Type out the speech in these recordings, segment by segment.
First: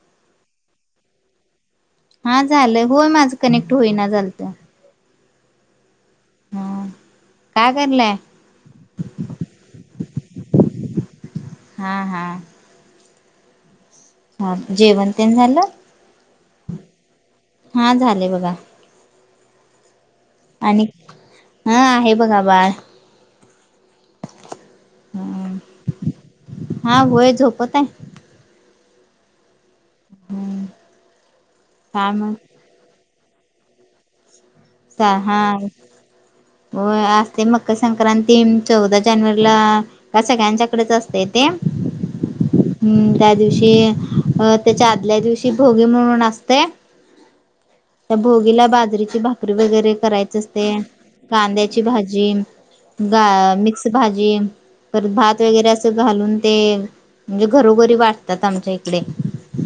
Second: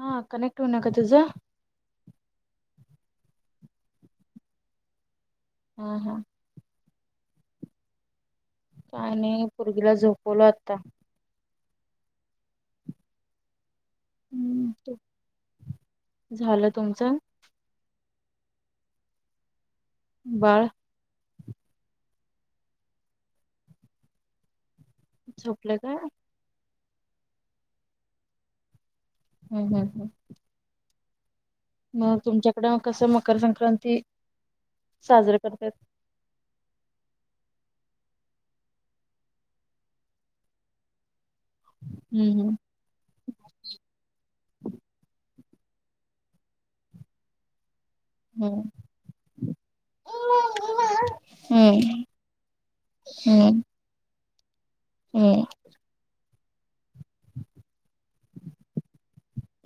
हा कनेक्ट होइना का तुझ? हा झालंय. होय माझं कनेक्ट होईना झालत. हा हा. हा, काय करलाय? काय नाही पुरगीला झोपवलो आता. हा हा. हा हम्म, जेवणतेन झालं? झालं तुमचं हा झाले बघा. बाळ आणि हा आहे बघा बाळ. झोपलं का? हा व्हय झोपत आहे. हम् हम् हम्. मग तुमच्याकडं कसं मकर संक्रांती? सा साजरे हा! करतात व्हय आज ते मकर संक्रांती चौदा जानेवारीला. काय सळ्यांच्याकडेच असतय त्या हम्म हम्म. हम्म त्या दिवशी अ त्याच्या आदल्या दिवशी भोगी म्हणून असतय. [inaudible] त्या हम्म भोगीला बाजरीची भाक री वगैरे करायच असतंय. कांद्याची हम्म. भाजी गा हम्म हम्म मिक्स भाजी पर भात हम्म वगैरे असं घालून ते म्हणजे घरोघरी वाटतात आमच्या इकडे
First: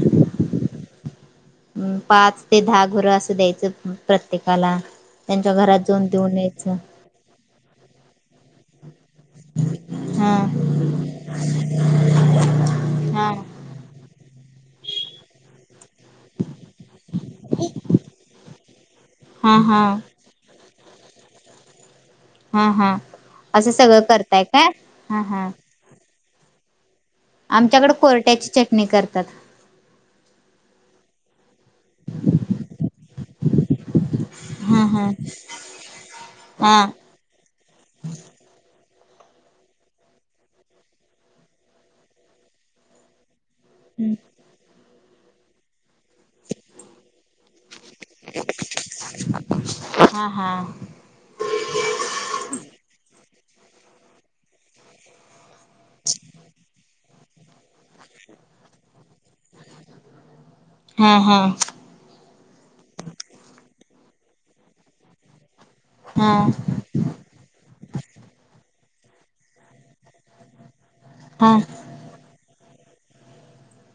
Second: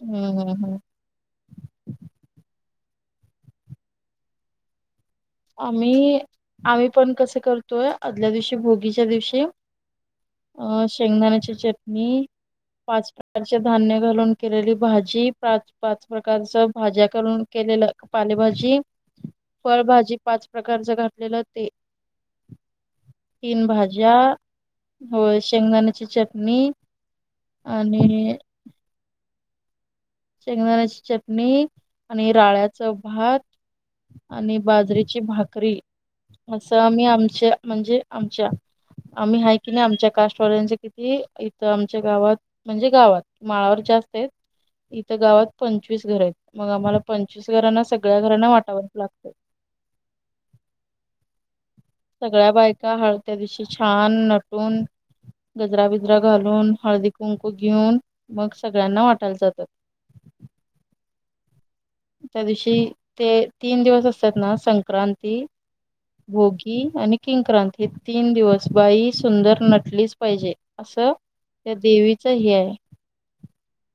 हम्म हम् हम्म पाच ते दहा घरं असं द्यायचं प्रत्येकाला त्यांच्या आ घरात जाऊन मी देऊन यायचं आम्ही पण कस करतोय आदल्या दिवशी भोगीच्या दिवशी हा अ शेंगदाण्याची च नी पाच हा प्रकारचे धान्य घालून केलेली भाजी पाच पाच प्रकारचं भाज्या करून केलेलं पालेभाजी हा हा फळभाजी पाच प्रकारचं घातलेलं ते हा हा तीन असं सगळं भाज्या करताय काय हा होय हा शेंगदाण्याची चटणी आमच्याकडं आणि कोरट्याची चटणी करतात. शेंगदाण्याची चटणी आणि राळ्याचं भात आणि हा हा बाजरीची भाकरी असं हा आम्ही आमच्या म्हणजे आमच्या आम्ही आहे की नाही आमच्या कास्टवाल्यांच किती इथं आमच्या गावात म्हणजे गावात माळावर जास्त हेत. इथं गावात पंचवीस घर आहेत मग आम्हाला पंचवीस घरांना सगळ्या घरांना वाटावच लागतं हा हा सगळ्या बायका हळत्या दिवशी छान नटून गजरा बिजरा घालून हळदी कुंकू घेऊन मग सगळ्यांना वाटायला जातात. हं हा त्या दिवशी ते तीन दिवस असतात ना संक्रांती हा भोगी आणि किंक्रांत हे तीन दिवस बाई सुंदर नटलीचं पाहिजे असं हां त्या देवीचं हे आहे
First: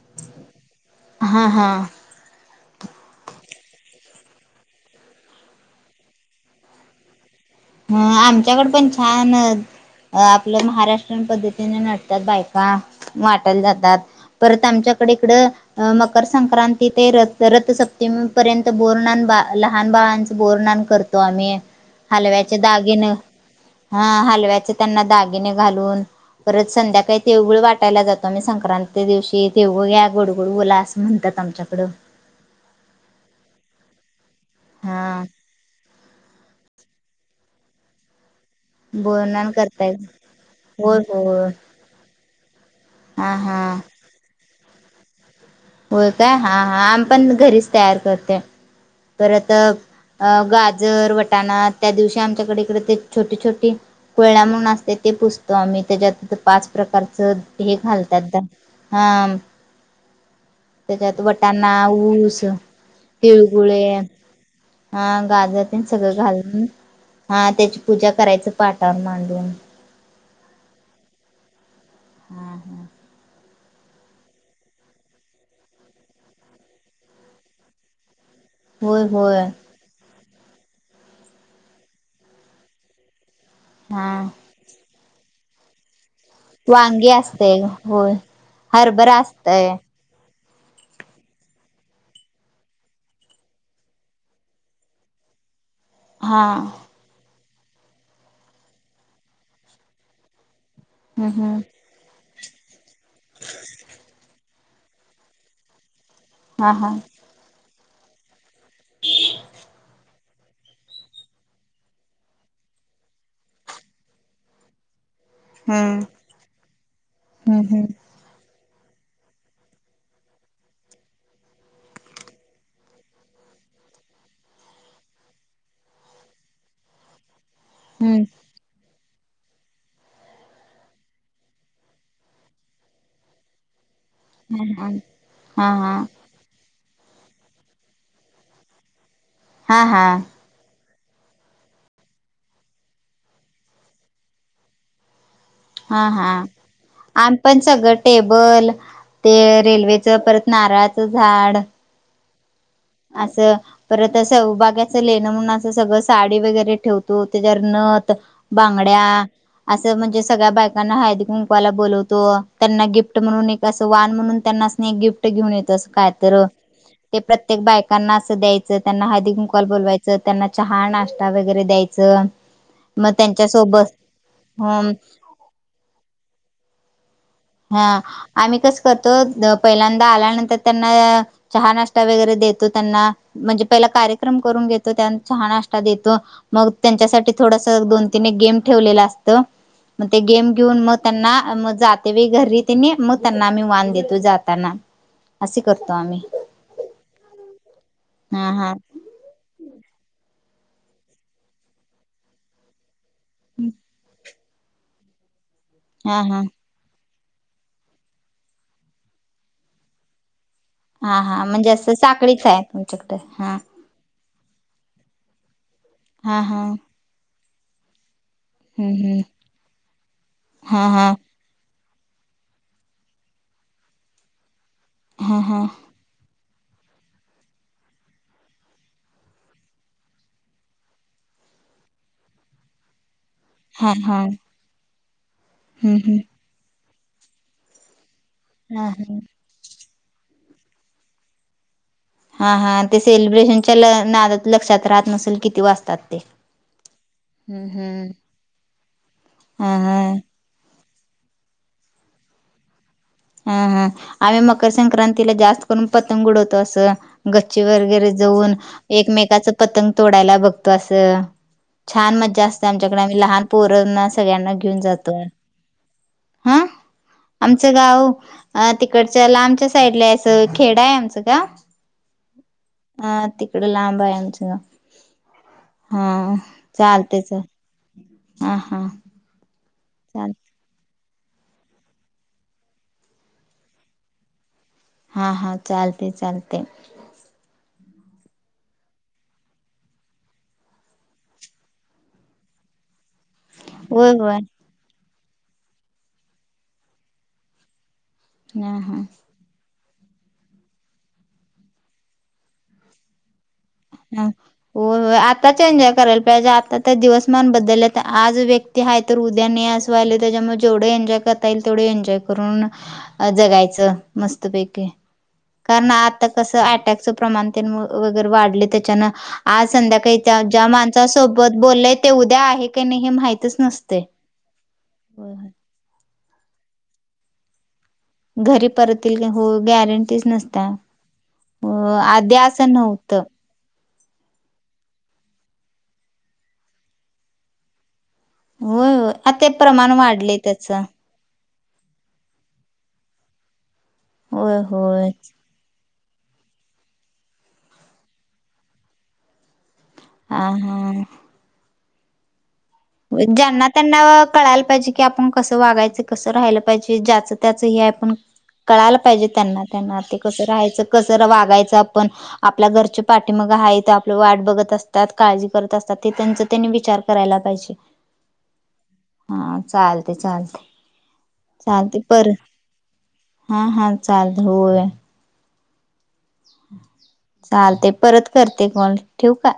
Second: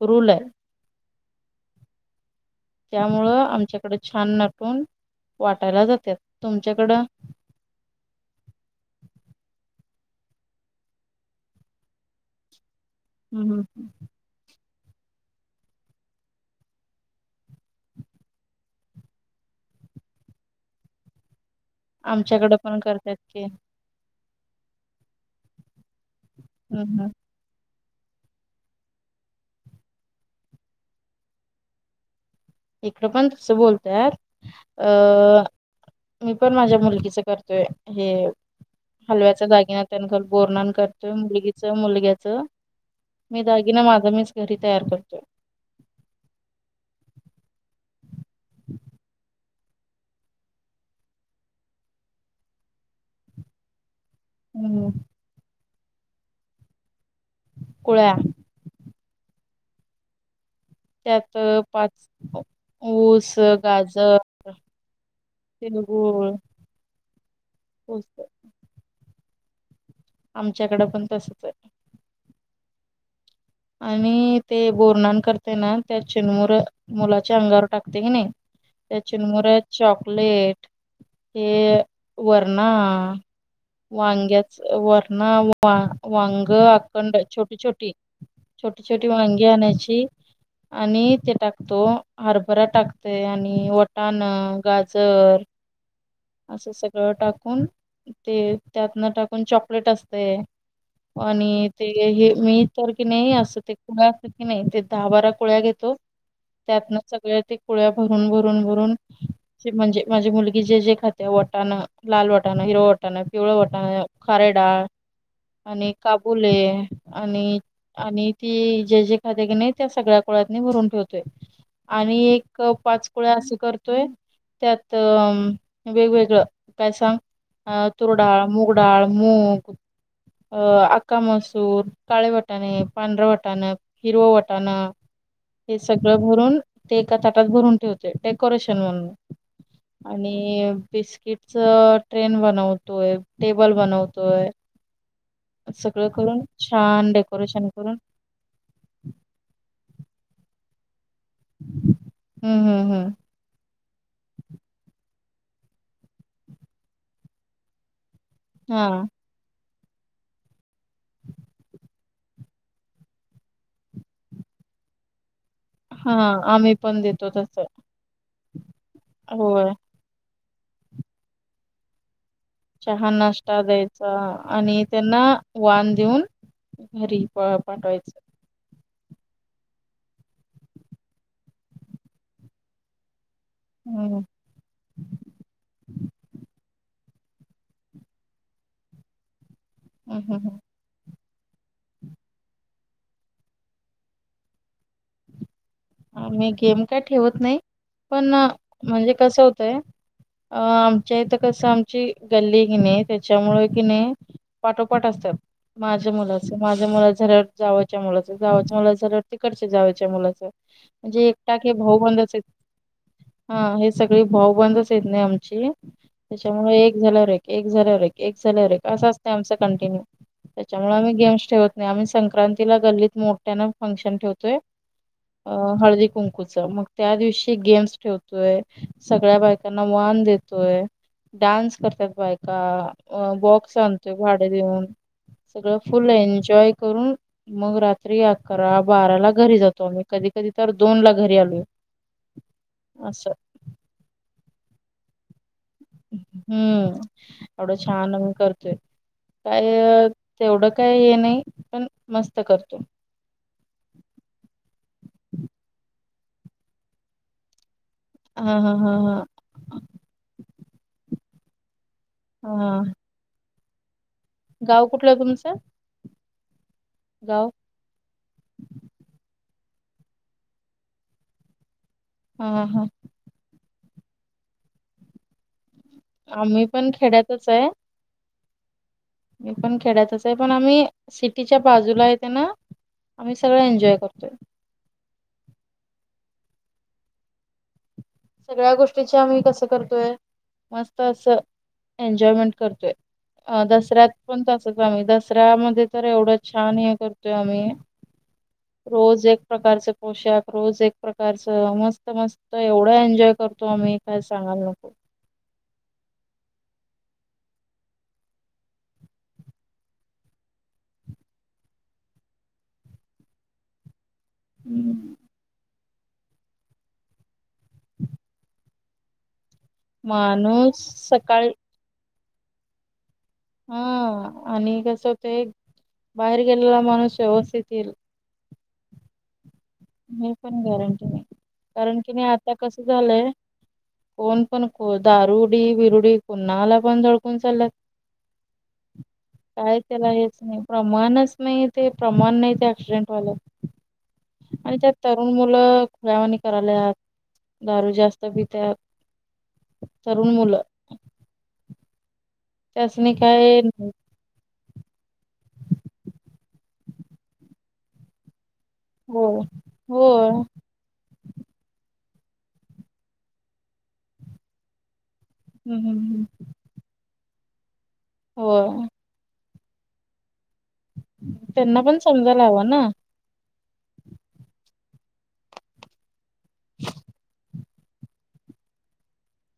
रूल आहे. हा हां त्यामुळं आमच्याकडं छान नाटून वाटायला जात्यात तुमच्याकडं हं आमच्याकडं पण छान अ आपलं महाराष्ट्रन पद्धतीने नटतात बायका हम् हम् वाटायला हम जातात. परत आमच्याकडे इकडं अ मकर संक्रांती ते र रथसप्तमी पर्यंत बोरनान बा लहान बाळांच बोरनान करत तो आम्ही आमच्याकडं हलव्याचे दागिने, हा हलव्याचे त्यांना दागिने घालून, परत हम् हम संध्याकाळी तिळगुळ वाटायला जातो, आम्ही संक्रांतीच्या दिवशी तिळगुळ घ्या गडगोड बोला असं म्हणतात आमच्याकडं इकडं पण तसं बोलतय, हा अआ मी, पण माझ्या मुलगीच करतोय हे हलव्याचा बोरनान दागिना करताय त्यां बोर्णन होय करतोय होय मुलगीच, मुलग्याच,, हा मी, हा दागीना माझा मीच, घरी तयार करतो. होय काय, हा हा, आम पण घरीच तयार करते अआ, गाजर वटाणा त्या दिवशी आमच्याकडे इकडे ते, छोटी छोटी कोळा म्हणून हम्म असते ते, पुसतो आम्ही त्याच्यात पाच प्रकारच हे कुळ्या घालतात हा त्याच्यात, त्यात वटाणा पाच ऊस ऊस तिळगुळे गाजर हा, गाजर ते सगळं तिळगुळ घालून हा, त्याची पूजा करायच पाटावर मांडून आमच्याकडं पण तसच आहे,, हम हम् आणि ते, बोरनहन करते ना त्या चिरमुरा मुलाच्या अंगावर टाकते कि नाही त्या होय होय चिरमुरे चॉकलेट हे वरणा हा वांग्या वर्ण वा, वंग वांगी अखंड छोटी असतय छोटी होय छोटी छोटी, हरभरा वांगी असतय आणायची आणि, ते टाकतो, हरभरा टाकतोय आणि वटाण गाजर हा असं सगळं टाकून ते, त्यातन टाकून चॉकलेट असते हम्म हम्म आणि ते हे मी तर, कि नाही, असं ते कुळ्या असं की नाही ते दहा बारा कुळ्या घेतो हा हा त्यातन सगळ्या ते, कुळ्या भरून, भरून, भरून, म्हणजे माझी मुलगी, जे, जे खाते वटाण लाल वाटाण हिरो वाटाण पिवळ वटण खारे डाळ आणि, हम्म काबुले आणि हम्म आणि ती जे जे खाततेे की नाही, त्या सगळ्या कुळ्यातनी भरून ठेवतोय आणि, एक पाच कुळ्या असं करतोय त्यात अ वेगवेगळं, काय सांग अ हम्म तुरडाळ मुगडाळ, मूग, अ आका मसूर, काळे भट्ट आणि पांढरंवटाणं, हिरव वटाणं, हम्म हा हे हा सगळं भरून ते, एका ताटात भरून ठेवते डेकोरेशन म्हणून, हा हा आणि बिस्किट तिथं, ट्रेन बनवतोय, टेबल बनवतोय सगळं हा हा करून छान डेकोरेशन आम्ही पण, सगळं करून टेबल ते रेल्वेच परत नारळाचं झाड हम्म हम्म हम्म असं परत असं, उभा कसा लेणं म्हणून असं सगळं साडी वगैरे ठेवतो, त्याच्यावर नत हा बांगड्या,, असं म्हणजे, सगळ्या बायकांना हळदी कुंकवायला बोलवतो, त्यांना गिफ्ट म्हणून एक असं वान म्हणून त्यांना गिफ्ट घेऊन येत, अस काय हा तर आम्ही पण ते, देतो प्रत्येक प्रत्येक तसं बायकांना असं द्यायचं, त्यांना हळदी होय. कुंकॉल बोलवायचं त्यांना चहा नाश्ता वगैरे द्यायचं चहा मग नाश्ता त्यांच्यासोबत द्यायचा आणि, हम त्यांना वान देऊन घरी हा पाठवायचं. आम्ही कस करतो, पहिल्यांदा आल्यानंतर त्यांना, चहा नाश्ता वगैरे देतो त्यांना म्हणजे पहिला हम्म कार्यक्रम करून घेतो, त्यांना चहा नाष्ट देतो मग त्यांच्यासाठी थोडास दोन, तीन, एक गेम ठेवलेला असत मग ते हम्म गेम हम्म घेऊन मग त्यांना मग जात. तेवेळी घरी त्यानि, मग त्यांना आम्ही वान देतो जाताना असे करतो आम्ही. मी गेम काय ठेवत नाही. पण, हा हा म्हणजे कसं होतंय अ आमच्या इथं कसं आमची गल्ली हाय कनी, त्याच्यामुळे कि नाही. पाठोपाठ असतात. माझ्या हा हा मुलाच. माझं मुला झाल्यावर, जावयच्या मुलाचं, जावच मुला झाल्यावर, तिकडच्या जावयच्या मुलाचं. हा म्हणजे एक हा टाके असं भाऊ बंदच आहेत, साखळीच आहे तुमच्याकडे हा सगळी भाऊ बंदच येत नाही आमची, हा हा त्याच्यामुळे एक झाल्या वर एक, एक झाल्यावर एक एक झाल्यावर एक, हम्म असं हम्म असतंय आमचा कंटिन्यू, हा त्याच्यामुळे हा आम्ही गेम्स ठेवत नाही, आम्ही संक्रांतीला गल्लीत मोठ्यान फंक्शन ठेवतोय, हा हा हळदी कुंक च, मग त्या दिवशी गेम्स ठेवतोय, सगळ्या बायकांना वान देतोय. डान्स करतात बायका, अ बॉक्स हा आणतोय हा भाडे देऊन, सगळं हम्म फुल हम्म एन्जॉय करून, मग रात्री अकरा, हा हा बाराला घरी जातो, मी कधी-कधी तर दोन ला घरी आलोय. हा, हा, ते असं सेलिब्रेशनच्या नादात लक्षात राहत नसेल, किती वाजता. हम्म, एवढं हम्म. छान आम्ही करतोय, हा हा काय तेवढं काय हे नाही, पण मस्त करतो. हा, हा, आम्ही मकर संक्रांतीला जास्त करून पतंग उडवतो, असं गच्छ वगैरे जाऊन, हा हा हा हा एकमेकाच पतंग तोडायला बघतो, असं छान मज्जा असते, हा आमच्याकडे आम्ही लहान पोरना सगळ्यांना घेऊन गाव कुठलं जातो. गावं. च गाव, अ तिकडच्या लांबच्या साईडला असं खेड आहे आमचं गावं. हम्म-हम्म. हा, तिकडं लांब आहे आमचं गावं, हा आम्ही पण चालते चल. खेड्यातच हा-हा हे पण खेड्यातच आहे. पण आम्ही सिटीच्या बाजूला हाय तेन, आम्ही सगळं एन्जॉय करतोय. हा-हा, चालते-चालते. सगळ्या गोष्टीची आम्ही कसं करतोय, मस्त असं एन्जॉयमेंट करतोय. अ दसऱ्यात होय होय पण त आम्ही दसऱ्यामध्ये तर एवढं छान हे करतोय, आम्ही हा हा रोज एक प्रकारच पोशाख, रोज एक प्रकारचं मस्त, मस्त, एवढं एन्जॉय करतो आम्ही. काय हम्म, सांगायला नको हो-हो, आ आत्ताच एन्जॉय करायला पाहिजे, आता दिवसमान बद्दल, आज व्यक्ती हा तर उद्या नाही त्याच्यामुळे जेवढे एन्जॉय करता येईल, तेवढे एन्जॉय करून जगायचं. मस्तपैकी, हम्म. कारण आता कस, अटॅकचं प्रमाण वगैरे वाढले त्याच्यान, आज संध्याकाळी त्या ज्या माणूस सकाळी माणसासोबत बोलले, ते उद्या आहे, की नाही माहित. हा आणि कस होतय, बाहेर गेलेला, माणूस व्यवस्थित येईल घरी परतील येतील हो गॅरंटीच हे पण नसत, गॅरंटी नाही कारण की नाही आधी आता असं कसं नव्हतं. झालंय कोण पण, को दारुडी, विरुडी कून्हाला पण धडकून चालल्यात. होय होय आ ते काय, प्रमाण त्याला वाढलय हेच नाही, त्याचं प्रमाणच नाही, ते प्रमाण नाही, ते ऍक्सिडेंट हॉल्यात. होय आणि त्यात होय तरुण मुलं खुळ्यावानी करायल्यात, दारू जास्त पित्यात तरुण हा मुलं हा त्यासनी काय ज्यांना, त्यांना कळायला पाहिजे, की आपण कसं वागायच, कसं राहायलं पाहिजे, ज्याचं त्याच हे आहे पण कळायला पाहिजे, होय त्यांना त्यांना ते होय कसं हम्म राहायचं कस वागायचं, आपण आपल्या घरची पाठीमागं हायती आपल्या वाट बघत, असं तात काळजी करत असतात, हम्म ते हम्म. त्यांचा त्यांनी विचार करायला पाहिजे. होय हा चालतंय, चालतंय, त्यांना पण चालते पर समजायला हवं ना हा, हा, चालत होय, चालतंय, परत करते फोन ठेऊ का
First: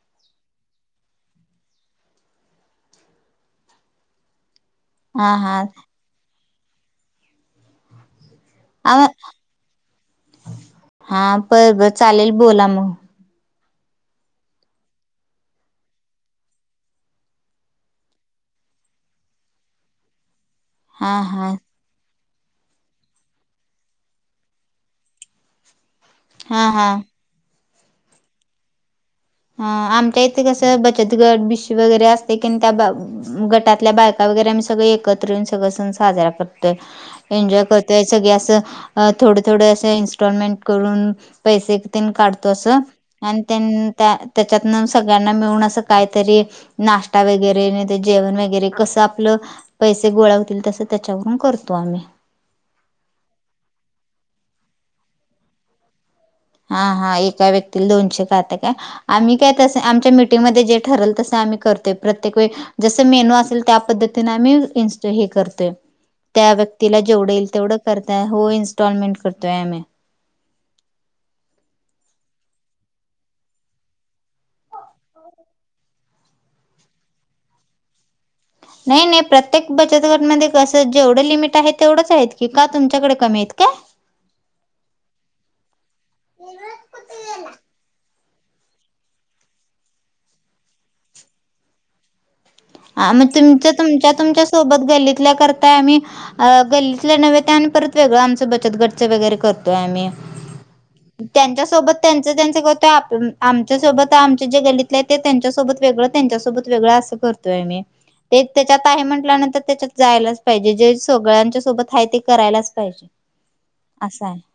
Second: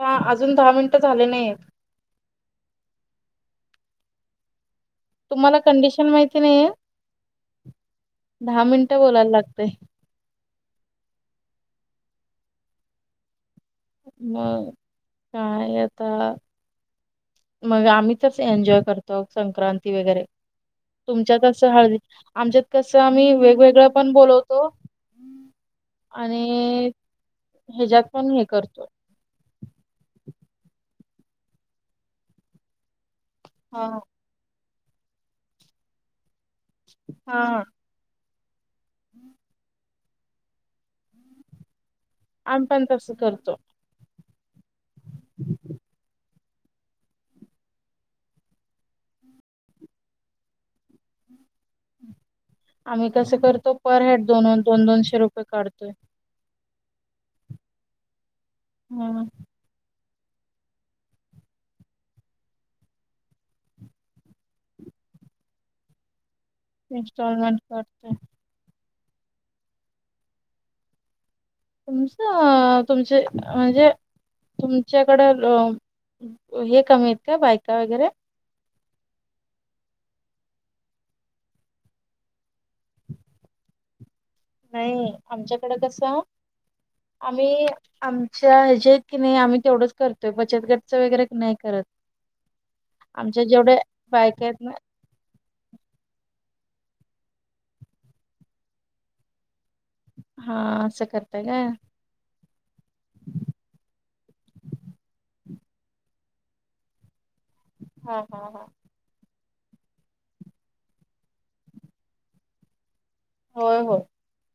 हा, अजून दहा मिनिट झाले, नाहीयेत. हा तुम्हाला हा कंडिशन माहिती नाहीये? दहा मिनिटं बोलायला लागते. हा, बरं बरं चालेल बोला मग मग, काय आता मग, आम्ही तसं एन्जॉय करतो, संक्रांती वगैरे हा हा तुमच्याकसं हळदी आमच्यात कसं, आम्ही वेगवेगळं पण बोलवतो. हा आणि हा हेज्यात पण हे करतो. हा, आमच्या इथे कसं, बचत गट बिशी वगैरे असते, की, नाय त्या हा गटातल्या बाय का वगैरे, आम्ही सगळे एकत्र येऊन सगळं सण साजरा करतोय, हा हा एन्जॉय करतोय सगळे, असं अ थोड थोडे, असे इनस्टॉलमेंट करून पैसे तिनं काढतो, आम्ही असं पण तसं आणि करतो तेन त्याच्यातनं सगळ्यांना मिळून अस काहीतरी नाश्ता वगैरे, नाही तर जेवण वगैरे, कसं आपलं. पैसे गोळा होतील तसं, त्याच्यावरून करतो आम्ही. आम्ही कसं, करतो पर हेड दोन दोन दोनशे रुपये काढतोय. हा, हा, एका व्यक्तीला दोनशे काढता काय, हम्म आम्ही काय तसं, आमच्या मीटिंगमध्ये जे ठरलं. तसं, आम्ही करतोय प्रत्येक वेळी. जसं मेनू असेल, त्या पद्धतीने आम्ही इन्स्ट हे करतोय, त्या तिला, जेवढं येईल इन्स्टॉलमेंट तेवढं करतोय करताय, हो इन्स्टॉलमेंट करतोय आम्ही. तुमचं, अं, तुमचे, म्हणजे, तुमच्याकडे अ हे कमी आहेत, का बायका वगैरे नाही, नाही, प्रत्येक बचत गटमध्ये कसं, जेवढं लिमिट आहे, तेवढंच आहेत, की का तुमच्याकडे कमी आहेत, का? नाही, आमच्याकडे कसं आम्ही आमच्या ह्याच्या आहेत. की नाही, आम्ही तेवढंच करतोय बचत गटचं वगैरे नाही करत. हा, मग आमच्या तुमचे जेवढ्या तुमच्या तुमच्या बायका आहेत ना सोबत गल्लीतल्या कर त आम्ही अ गल्लीतल्या नव्हे, त्या आणि परत वेगळं, आमच बचत गटच वगैरे करतो. हा असं करताय त्यांच्या काय? सोबत त्यांच त्यांच करतोय, आपण आमच्या सोबत आमचे जे गल्लीतले आहे ते त्यांच्यासोबत वेगळं, त्यांच्यासोबत वेगळं असं करत. तोय, आम्ही हा हा ते हा त्याच्यात. आहे. म्हटल्यानंतर त्याच्यात जायलाच पाहिजे जे सगळ्यांच्या सोबत आहे. ते करायलाच पाहिजे. होय होय. असं आहे.